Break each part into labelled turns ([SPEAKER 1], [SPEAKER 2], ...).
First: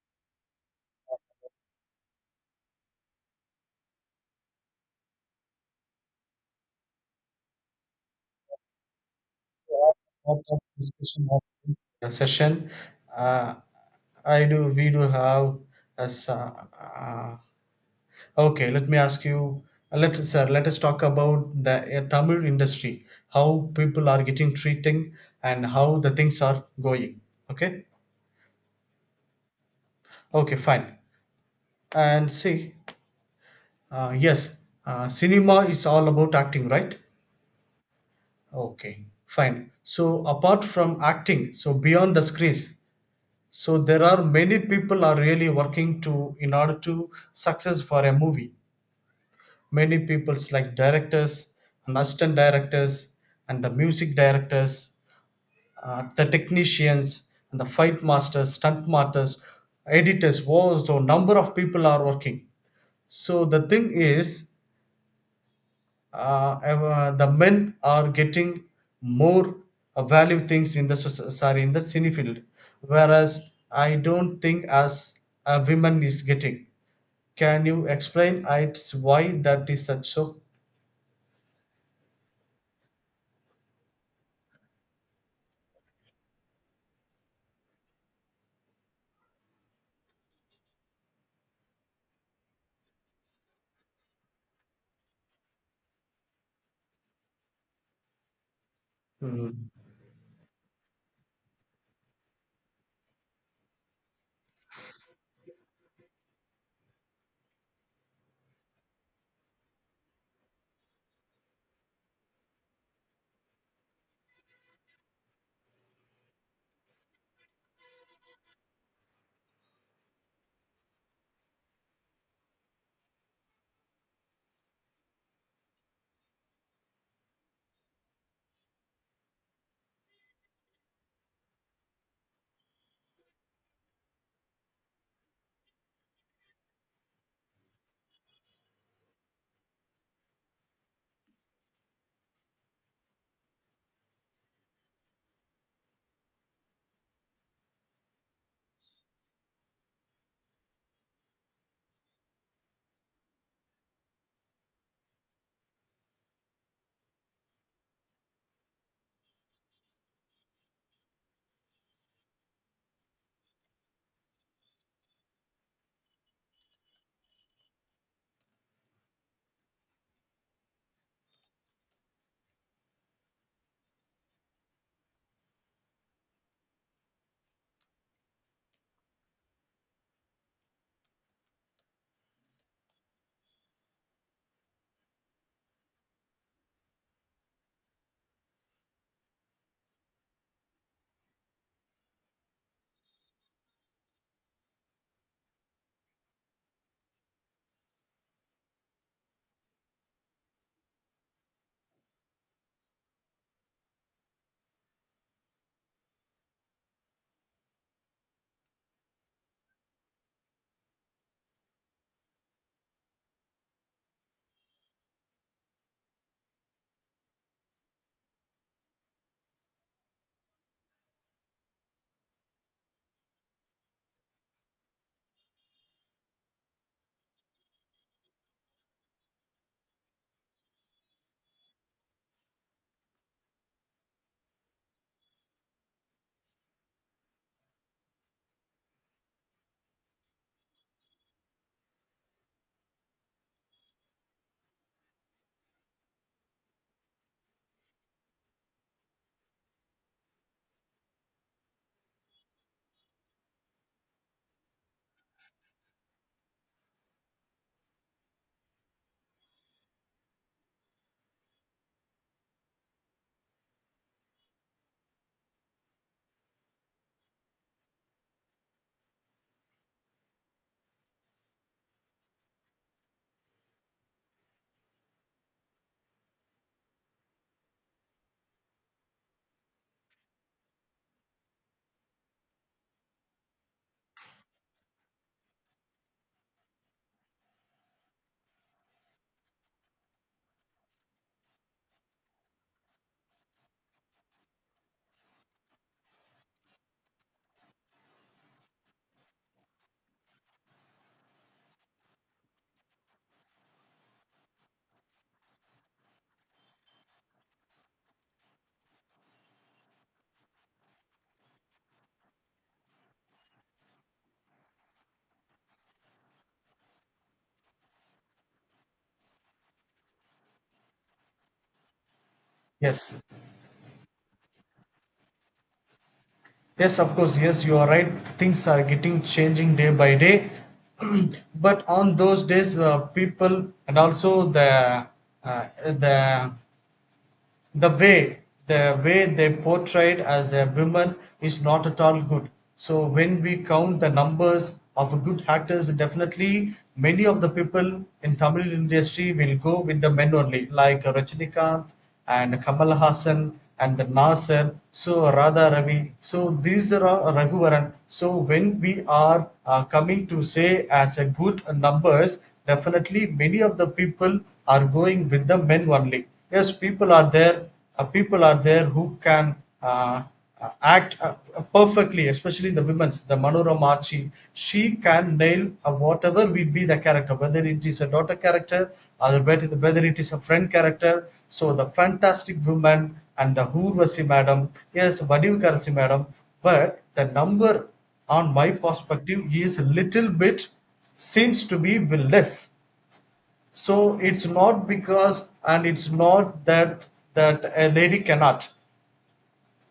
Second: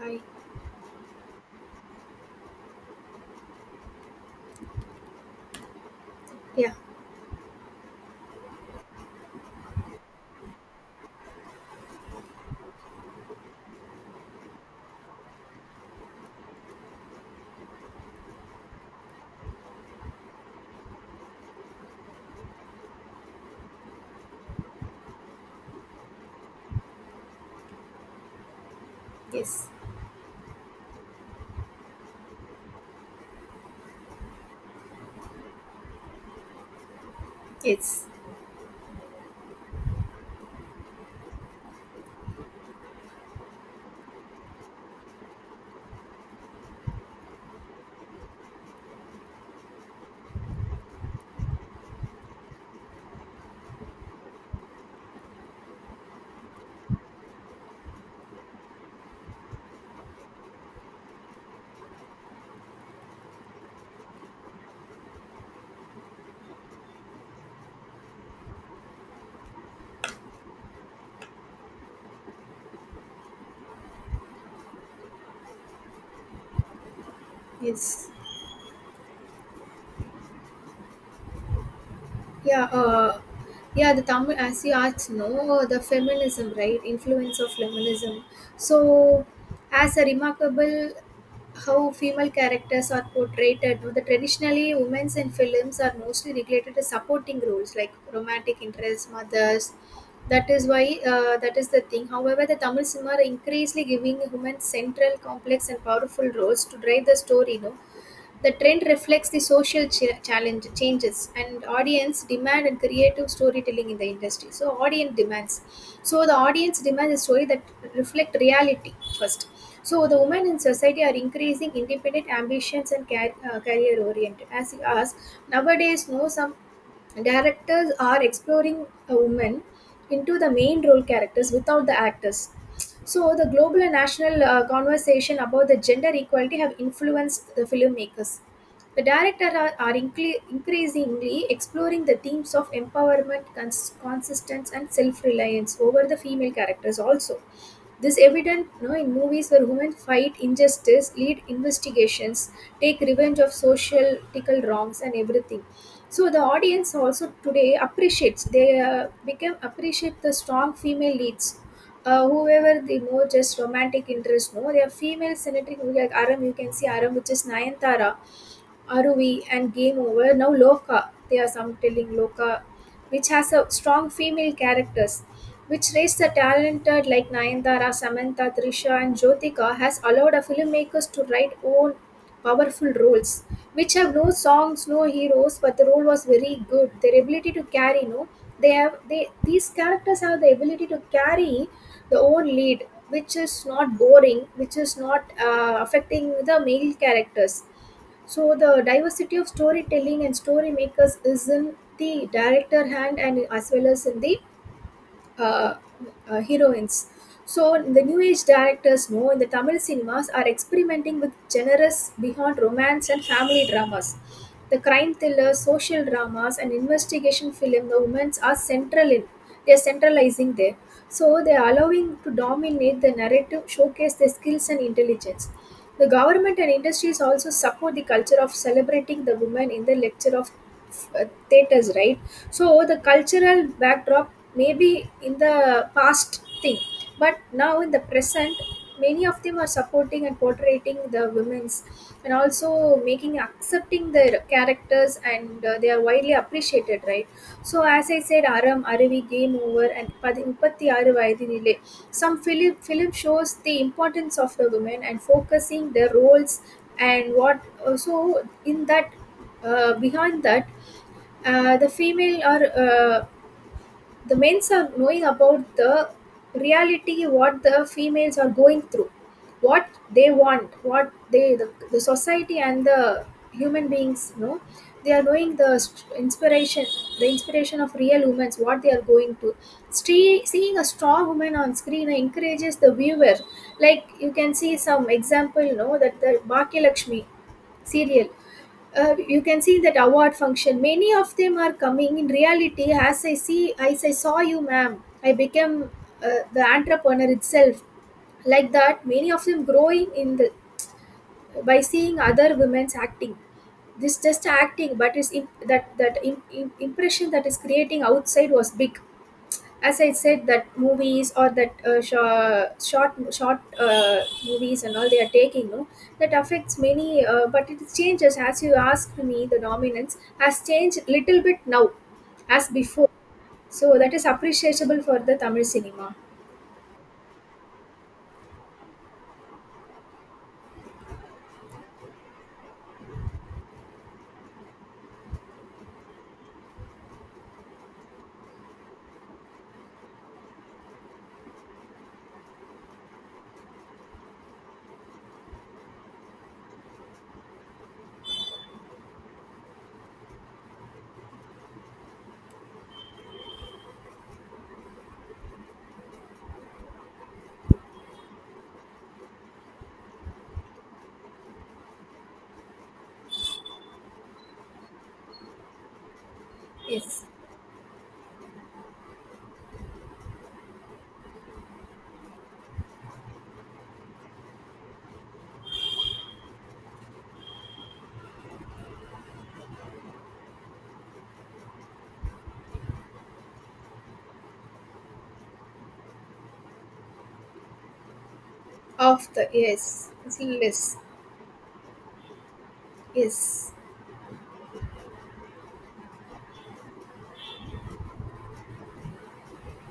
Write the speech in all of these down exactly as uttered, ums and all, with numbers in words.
[SPEAKER 1] Hi. Yeah.
[SPEAKER 2] Lot of discussion of the session. Uh, I do. We do have as uh, uh, okay. Let me ask you. uh, Let us uh, let us talk about the uh, Tamil industry, how people are getting treating, and how the things are going. Okay.
[SPEAKER 1] Yes.
[SPEAKER 2] Okay. Fine. And see. Uh, yes. Uh, cinema is all about acting, right?
[SPEAKER 1] Yes.
[SPEAKER 2] Okay. Fine. So apart from acting, so beyond the screens, so there are many people are really working to in order to success for a movie, many people's like directors and assistant directors and the music directors, uh, the technicians and the fight masters, stunt masters, editors was so number of people are working. So the thing is uh, ev- the men are getting more uh, value things in the soc- sorry in the cine field, whereas I don't think as a women is getting. Can you
[SPEAKER 1] Yes.
[SPEAKER 2] explain uh, it's why that is such so?
[SPEAKER 1] Yeah. Uh, yeah. The Tamil, as you asked, no, the feminism, right? Influence of feminism. So, as a remarkable how female characters are portrayed. No, The traditionally women's in films are mostly regulated to supporting roles like romantic interests,
[SPEAKER 2] Mm.
[SPEAKER 1] mothers. That is why uh, that is the thing. However, the Tamil cinema are increasingly giving women central, complex, and powerful roles to drive the story. No, the trend reflects the social ch- challenge changes and audience demand and creative storytelling in the industry. So audience demands. So the audience demands a story that reflect reality first. So the women in society are increasing independent ambitions and car- uh, career oriented. As you ask, nowadays, no some directors are exploring a woman into the main role characters without the actors. So the global and national uh, conversation about the gender equality have influenced the filmmakers. The directors are, are incre- increasingly exploring the themes of empowerment, cons- consistence, and self-reliance over the female characters also. This evident you know, in movies where women fight injustice, lead investigations, take revenge of social tickle wrongs and everything. So the audience also today appreciates they uh, become appreciate the strong female leads. Uh, whoever they know, just romantic interest, no, they are female senator who like Aram. You can see Aram, which is Nayantara R O V, and Game Over, now Loka, they are some telling Loka, which has a strong female characters, which raised the talented like Nayantara, Samantha, Trisha, and Jyotika, has allowed a filmmakers to write own powerful roles, which have no songs, no heroes, but the role was very good. Their ability to carry, no, they have they these characters have the ability to carry the own lead, which is not boring, which is not uh, affecting the male characters. So the diversity of storytelling and story makers is in the director hand and as well as in the uh, uh, heroines. So the new age directors know in the Tamil cinemas are experimenting with genres beyond romance and family dramas. The crime thrillers, social dramas, and investigation film, the women's are central in. They are centralizing there. So they are allowing to dominate the narrative, showcase their skills and intelligence. The government and industries also support the culture of celebrating the women in the lecture of uh, theaters, right? So the cultural backdrop may be in the past thing but now in the present many of them are supporting and portraying the women's and also making accepting their characters and uh, they are widely appreciated, right? So as I said, Aram, Aravi, Game Over, and Padi- Mupatti Aaru Vayathilile, some film film shows the importance of the women and focusing their roles and what uh, so in that uh, behind that uh, the female are uh, the men's are knowing about the reality what the females are going through, what they want, what they the, the society and the human beings know, they are knowing the st- inspiration, the inspiration of real women what they are going to. Stree- seeing a strong woman on screen encourages the viewer, like you can see some example, you know, that the Bhakya Lakshmi serial, uh, you can see that award function many of them are coming in reality. As I see, as I saw you, ma'am, I became uh, the entrepreneur itself, like that many of them growing in the by seeing other women's acting. This just acting, but is that, that im- im- impression that is creating outside was big. As I said, that movies or that uh, short, short, short uh, movies and all they are taking, no, that affects many. Uh, but it changes, as you asked me. The dominance has changed little bit now, as before.
[SPEAKER 2] Yes,
[SPEAKER 1] So that is appreciable for the Tamil cinema.
[SPEAKER 2] yes, of course, yes, you are right. Things are getting changing day by day, but on those days, uh, people and also the uh, the the way the way they portrayed as a woman is not at all good. So when we count the numbers of good actors, definitely many of the people in Tamil industry will go with the men only, like Rajinikanth and Kamal Hassan and the Nasir, so Radha Ravi, so these are all Raghuvaran. So when we are uh, coming to say as a good numbers, definitely many of the people are going with the men only. Yes, people
[SPEAKER 1] Yes,
[SPEAKER 2] are there, uh, people are there who can uh, uh, act uh, perfectly, especially the women's, the Manorama, she, she can nail uh, whatever will be the character, whether it is a daughter character or whether whether it is a friend character, so the fantastic woman, and the Urvasi madam, yes, Vadivukarasi madam. But the number on my
[SPEAKER 1] of
[SPEAKER 2] perspective
[SPEAKER 1] the
[SPEAKER 2] is a
[SPEAKER 1] yes,
[SPEAKER 2] little
[SPEAKER 1] it's
[SPEAKER 2] bit,
[SPEAKER 1] less.
[SPEAKER 2] seems to be less.
[SPEAKER 1] Yes,
[SPEAKER 2] So it's not because, and it's not that that a lady cannot.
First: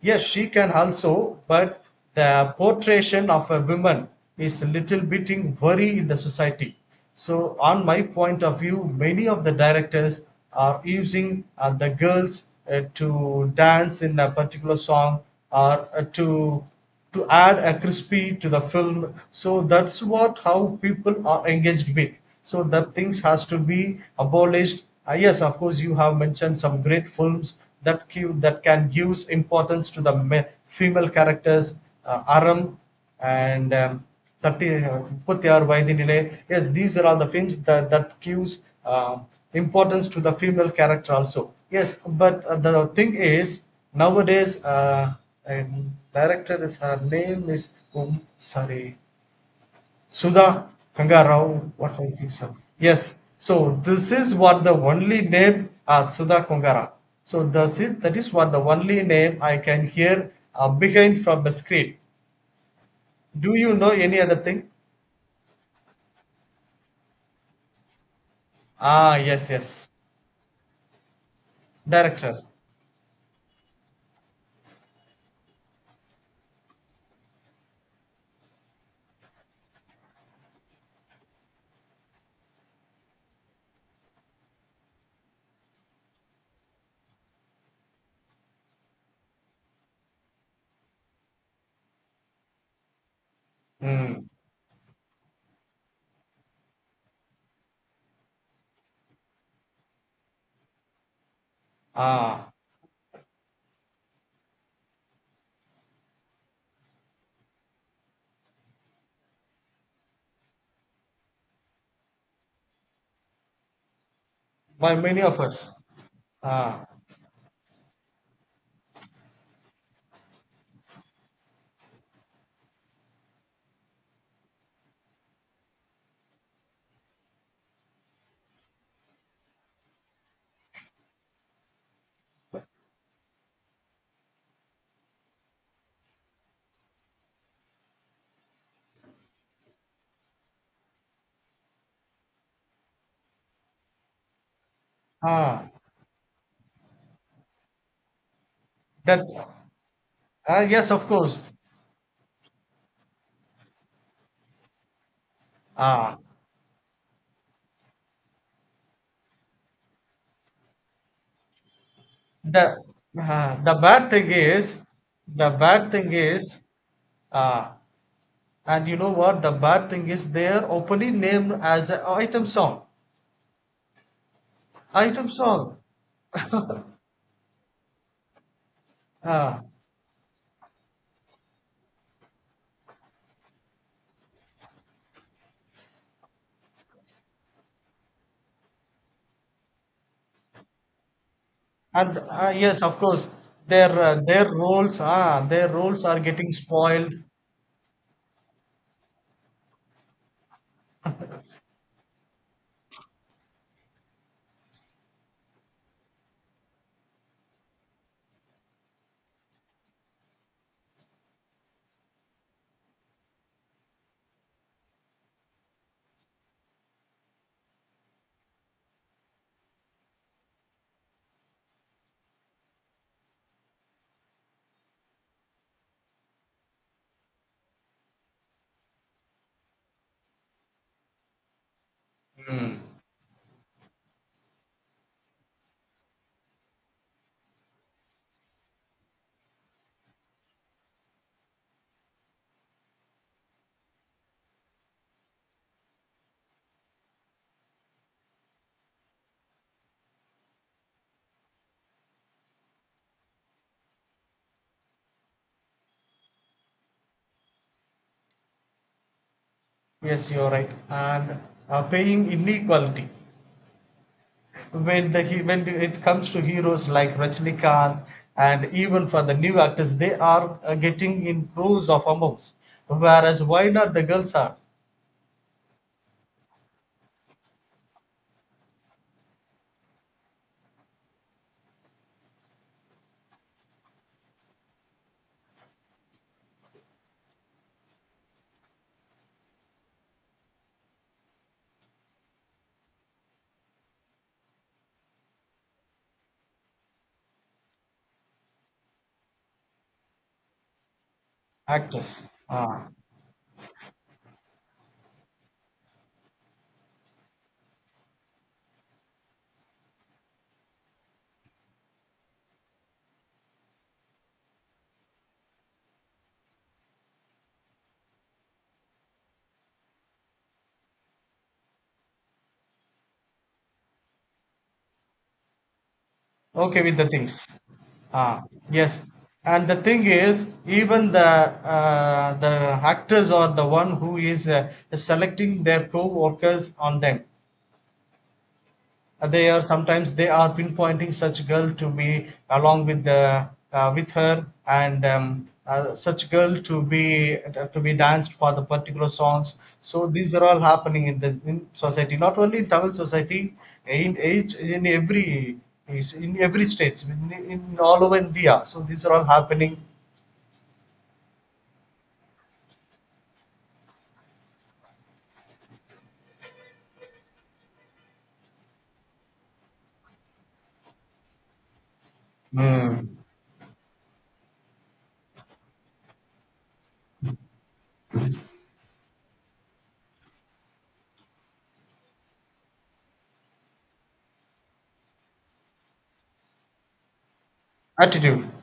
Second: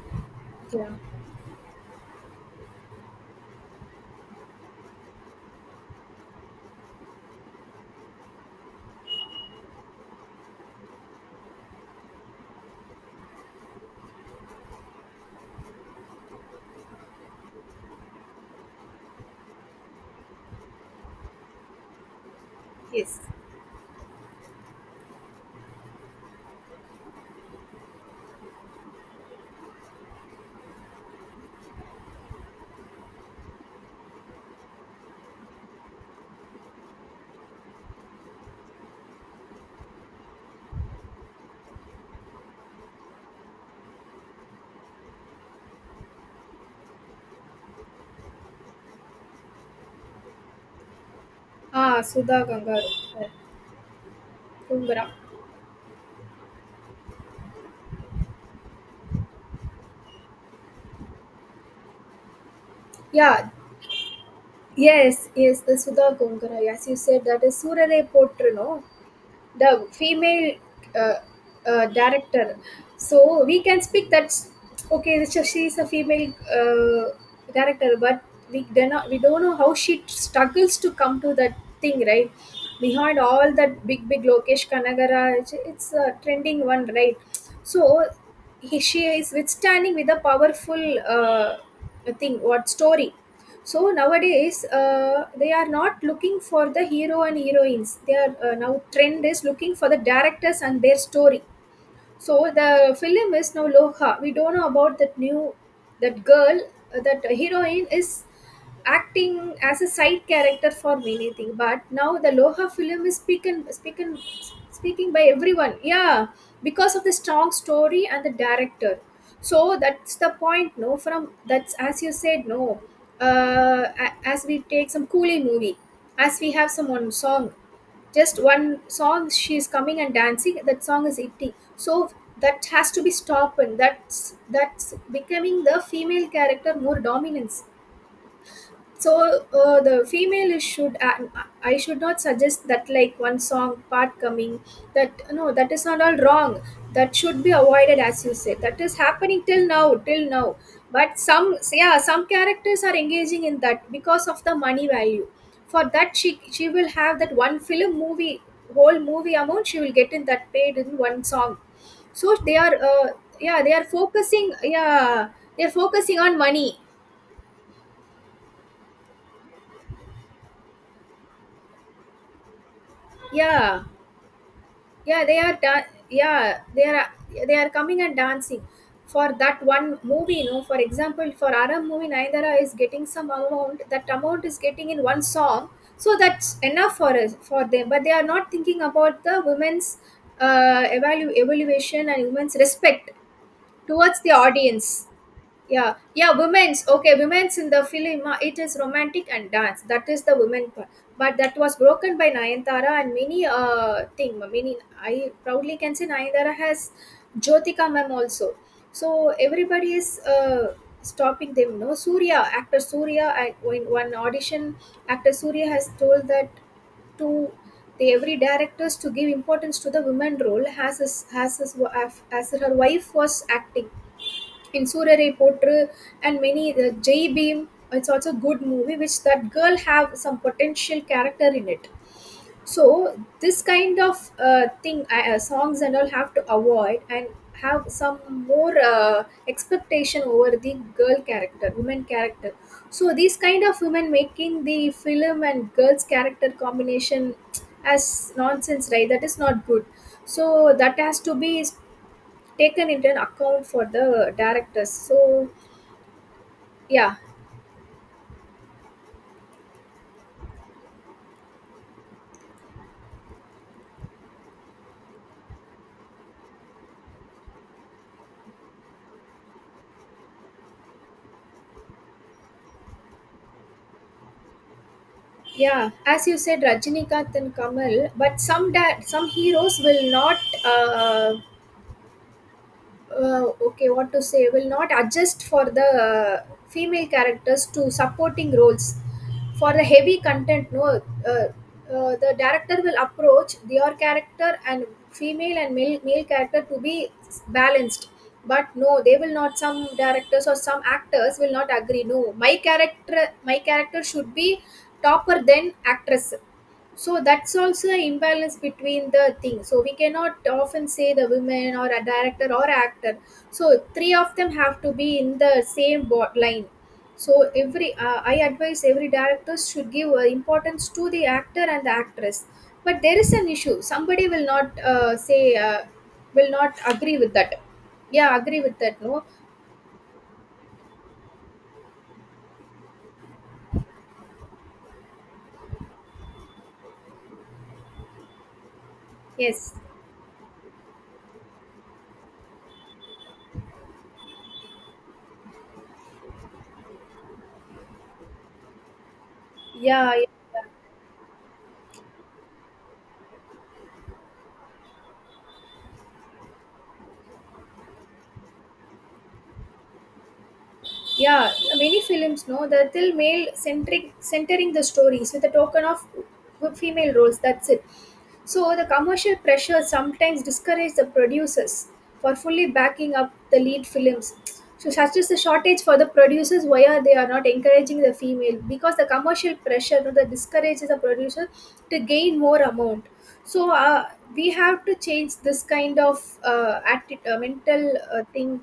[SPEAKER 2] Yes, she can
[SPEAKER 1] yeah,
[SPEAKER 2] also, but the portrayal of a woman is a little bit in worry in the society. So, on my point of view, many of the directors are using uh, the girls uh, to dance in a particular song or uh, to to add a crispy to the film, so that's what how people are engaged with. So that
[SPEAKER 1] yes.
[SPEAKER 2] things has to be abolished. Ah, yes, of course, you have mentioned some great films that give that can gives importance to the ma- female characters, uh, Aram and um, Thirty தட்டி முப்பத்தி ஆறு வயதினிலே. Yes, these are all the films that that gives uh, importance to the female character also. Yes. But uh, the thing is nowadays, uh, and director, is her name is um, sorry, Sudha Kangarao, what
[SPEAKER 1] Ah,
[SPEAKER 2] I think
[SPEAKER 1] Sudha
[SPEAKER 2] so.
[SPEAKER 1] Gangaru,
[SPEAKER 2] Yes.
[SPEAKER 1] uh,
[SPEAKER 2] So this is what the only name, uh, Sudha Kangara. So that's it, that is what the only name I can hear uh, behind from the screen.
[SPEAKER 1] yeah,
[SPEAKER 2] Do you know any other thing?
[SPEAKER 1] yes, yes. The Sudha Gungara. As you said, that is Surare Potru, no.
[SPEAKER 2] Ah, yes,
[SPEAKER 1] The
[SPEAKER 2] yes.
[SPEAKER 1] female uh, uh,
[SPEAKER 2] Director.
[SPEAKER 1] director, so we can speak that. Okay, so she is a female uh, director, but we do not, we don't know how she struggles to come to that thing, right? Behind all that, big big Lokesh Kanagara, it's, it's a trending one, right? So he, she is withstanding with a powerful uh, thing, what story. So
[SPEAKER 2] Hmm.
[SPEAKER 1] nowadays uh, they are not looking for the hero and heroines. They are, uh, now trend is looking for the directors and their story.
[SPEAKER 2] Ah,
[SPEAKER 1] So the film is now Loha. We don't know about that new, that girl, uh, that heroine is acting as a side character for many things. But now the Loha film is speaking speaking
[SPEAKER 2] by
[SPEAKER 1] speaking
[SPEAKER 2] many
[SPEAKER 1] by
[SPEAKER 2] of us.
[SPEAKER 1] everyone. Yeah,
[SPEAKER 2] Ah,
[SPEAKER 1] because of the strong story and the director. So that's the point. No, from that's as you said. No, uh, a- as we take some coolie movie, as we have some one song, just one song she is coming and dancing, that song is hitting. So that has to be stopped, and that's that's becoming the female character more dominance. So uh, the female is should, and I should not suggest that like one song part coming, that no,
[SPEAKER 2] ah,
[SPEAKER 1] that is not all wrong, that should be avoided. As you said, that is
[SPEAKER 2] that.
[SPEAKER 1] happening till now till now.
[SPEAKER 2] Ah, yes, of
[SPEAKER 1] But
[SPEAKER 2] course.
[SPEAKER 1] some, yeah, some characters are engaging in that because of the money value. For that,
[SPEAKER 2] Ah,
[SPEAKER 1] she she will have that one film movie, whole movie amount she will get in that, paid in one song. So they
[SPEAKER 2] the,
[SPEAKER 1] are uh,
[SPEAKER 2] ah,
[SPEAKER 1] yeah, they
[SPEAKER 2] the
[SPEAKER 1] are
[SPEAKER 2] bad thing
[SPEAKER 1] focusing,
[SPEAKER 2] is,
[SPEAKER 1] yeah,
[SPEAKER 2] the
[SPEAKER 1] they are
[SPEAKER 2] bad thing
[SPEAKER 1] focusing on
[SPEAKER 2] is,
[SPEAKER 1] money.
[SPEAKER 2] ah, and you know what? The bad thing is they are openly named as a item song.
[SPEAKER 1] Yeah, yeah
[SPEAKER 2] Item
[SPEAKER 1] they are
[SPEAKER 2] song.
[SPEAKER 1] da- yeah they are, they are coming and dancing. For
[SPEAKER 2] Ah,
[SPEAKER 1] that one movie, you know, for example, for Aram movie Nayanara is getting some amount, that amount is getting in one song. So that's enough for us, for them, but they are not thinking about the women's uh, evalu- evaluation
[SPEAKER 2] and
[SPEAKER 1] and
[SPEAKER 2] ah,
[SPEAKER 1] women's
[SPEAKER 2] yes, of
[SPEAKER 1] respect
[SPEAKER 2] course. Their uh,
[SPEAKER 1] towards the
[SPEAKER 2] their roles.
[SPEAKER 1] audience.
[SPEAKER 2] Ah, their
[SPEAKER 1] Yeah,
[SPEAKER 2] roles are
[SPEAKER 1] yeah,
[SPEAKER 2] getting
[SPEAKER 1] women's,
[SPEAKER 2] spoiled.
[SPEAKER 1] okay, women's in the film, uh, it is romantic and dance, that is the women part. But that was broken by Nayanthara and many uh thing, many, I proudly can say Nayanthara has, Jyotika ma'am also. So everybody is uh stopping them, no, Surya, actor Surya I, in one audition, actor Surya has told that to the every directors to give importance to the women role as his, as his, wa- as her wife was acting in Surare Potru. And many, the J Beam. It's also a good movie which that girl have some potential character in it.
[SPEAKER 2] Hmm.
[SPEAKER 1] So this kind of uh, thing, uh, uh, songs and all have to avoid and have some more uh, expectation over the girl character, woman character. So these kind of women making the film and girls character combination as nonsense, right? That is not good. So that has to be taken into an account for the directors. So yeah,
[SPEAKER 2] Yes, you're right. And uh, paying inequality when the he- when it comes to heroes like Rajnikant, and even for the new actors, they are uh, getting in crores of amounts. Whereas why not the girls are
[SPEAKER 1] yeah. As you said, Rajinikanth and Kamal, but some da- some heroes will not uh, uh, okay, what to say, will not adjust for the uh, female characters to supporting roles for the heavy content, no uh, uh, the director will approach their character and female and male, male character to be balanced. But no, they will not, some directors or some actors will not agree, no,
[SPEAKER 2] actors?
[SPEAKER 1] my
[SPEAKER 2] Ah,
[SPEAKER 1] character my character should be topper than actress. So that's also an imbalance between the things. So we cannot often say the women or a director or actor, so three of them have to be in the same bo- line. So every uh, I advise every director should give uh, importance to the actor and the actress. But there is an issue, somebody will not uh, say uh, will not
[SPEAKER 2] okay with the
[SPEAKER 1] agree with
[SPEAKER 2] things.
[SPEAKER 1] that. Yeah,
[SPEAKER 2] Ah,
[SPEAKER 1] agree with that,
[SPEAKER 2] yes.
[SPEAKER 1] no.
[SPEAKER 2] And the thing is, even the uh, the actors are the one who is uh, selecting their co-workers on them. Uh, they are
[SPEAKER 1] Yes,
[SPEAKER 2] sometimes they are pinpointing such girl to be along with the uh, with her, and um, uh, such girl to be uh, to be danced for the particular songs. So
[SPEAKER 1] yeah, yeah,
[SPEAKER 2] these are all
[SPEAKER 1] yeah.
[SPEAKER 2] happening in the in society, not only in Tamil society, in each in every, is in every states, in, in all over India, so these are all happening.
[SPEAKER 1] Yeah, many films know, they're still male centric, centering the stories with a token of good female roles, that's it. So the commercial pressure sometimes discourages the producers for fully backing
[SPEAKER 2] Mm,
[SPEAKER 1] up the lead films. So such is the shortage for the producers, why are they are not encouraging the female, because the commercial pressure, you know, that discourages the producer to gain more amount. So uh, we have to change this kind of uh, atti- uh, mental uh,
[SPEAKER 2] attitude.
[SPEAKER 1] thing.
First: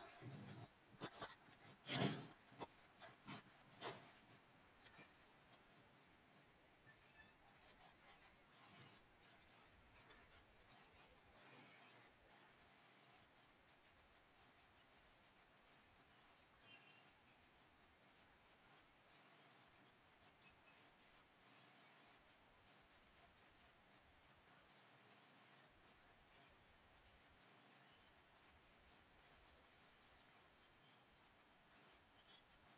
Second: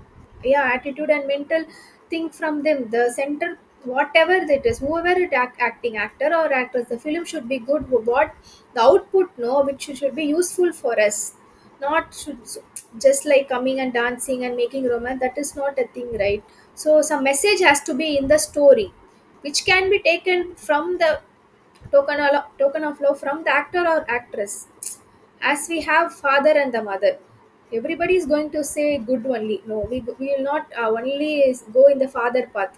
[SPEAKER 1] Yeah, attitude and mental thing from them, the center, whatever it is, whoever it act, acting actor or actress, the film should be good. What the output, no, which should be useful for us, not should, just like coming and dancing and making romance, that is not a thing, right? So some message has to be in the story, which can be taken from the token, of token of love from the actor or actress. As we have father and the mother, everybody is going to say good only, no, we, we will not uh, only is go in the father path.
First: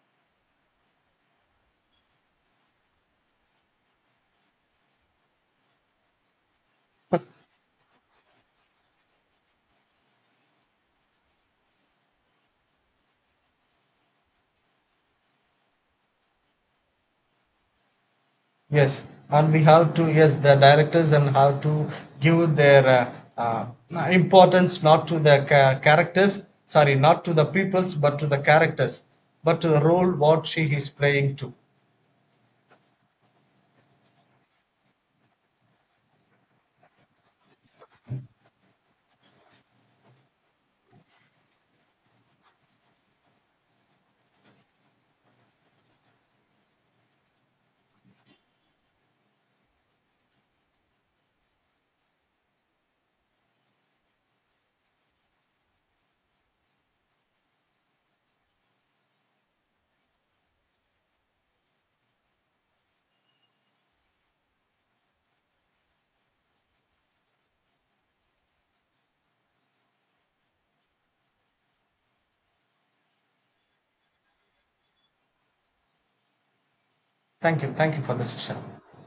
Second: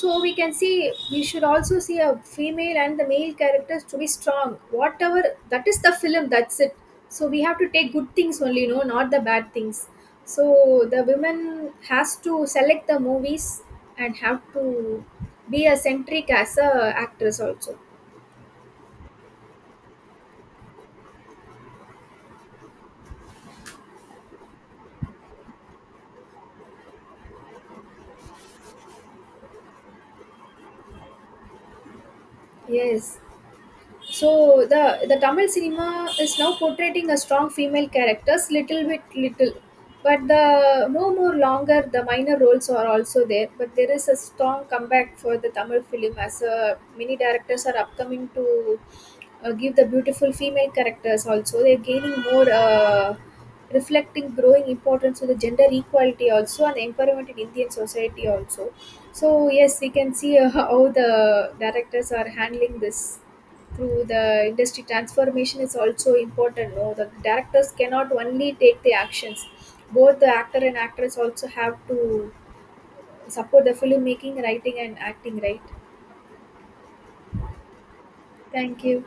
[SPEAKER 1] So we can see, we should also see a female and the male characters to be strong, whatever that is the film, that's it. So we have to take good things only, no, not the bad things. So the women has to select the movies and have to be a centric as a actress also.
[SPEAKER 2] Yes, and we have to, yes, the directors and how to give their uh, uh, importance not to the ca- characters, sorry, not to the peoples, but to the characters, but to the role what she is playing to.
[SPEAKER 1] Yes. So the the Tamil cinema is now portraying a strong female characters, little bit little, but the no more longer the minor roles are also there. But there is a strong comeback for the Tamil film, as uh, many directors are upcoming to uh, give the beautiful female characters also. They're gaining more uh, reflecting growing importance to the gender equality also and empowerment in Indian society also. So yes, we can see uh, how the directors are handling this through the industry. Transformation is also important, no, the directors cannot only take the actions, both the actor and actress also have to support the film making, writing and acting, right?
[SPEAKER 2] Thank you, thank you for the session.
[SPEAKER 1] Thank you.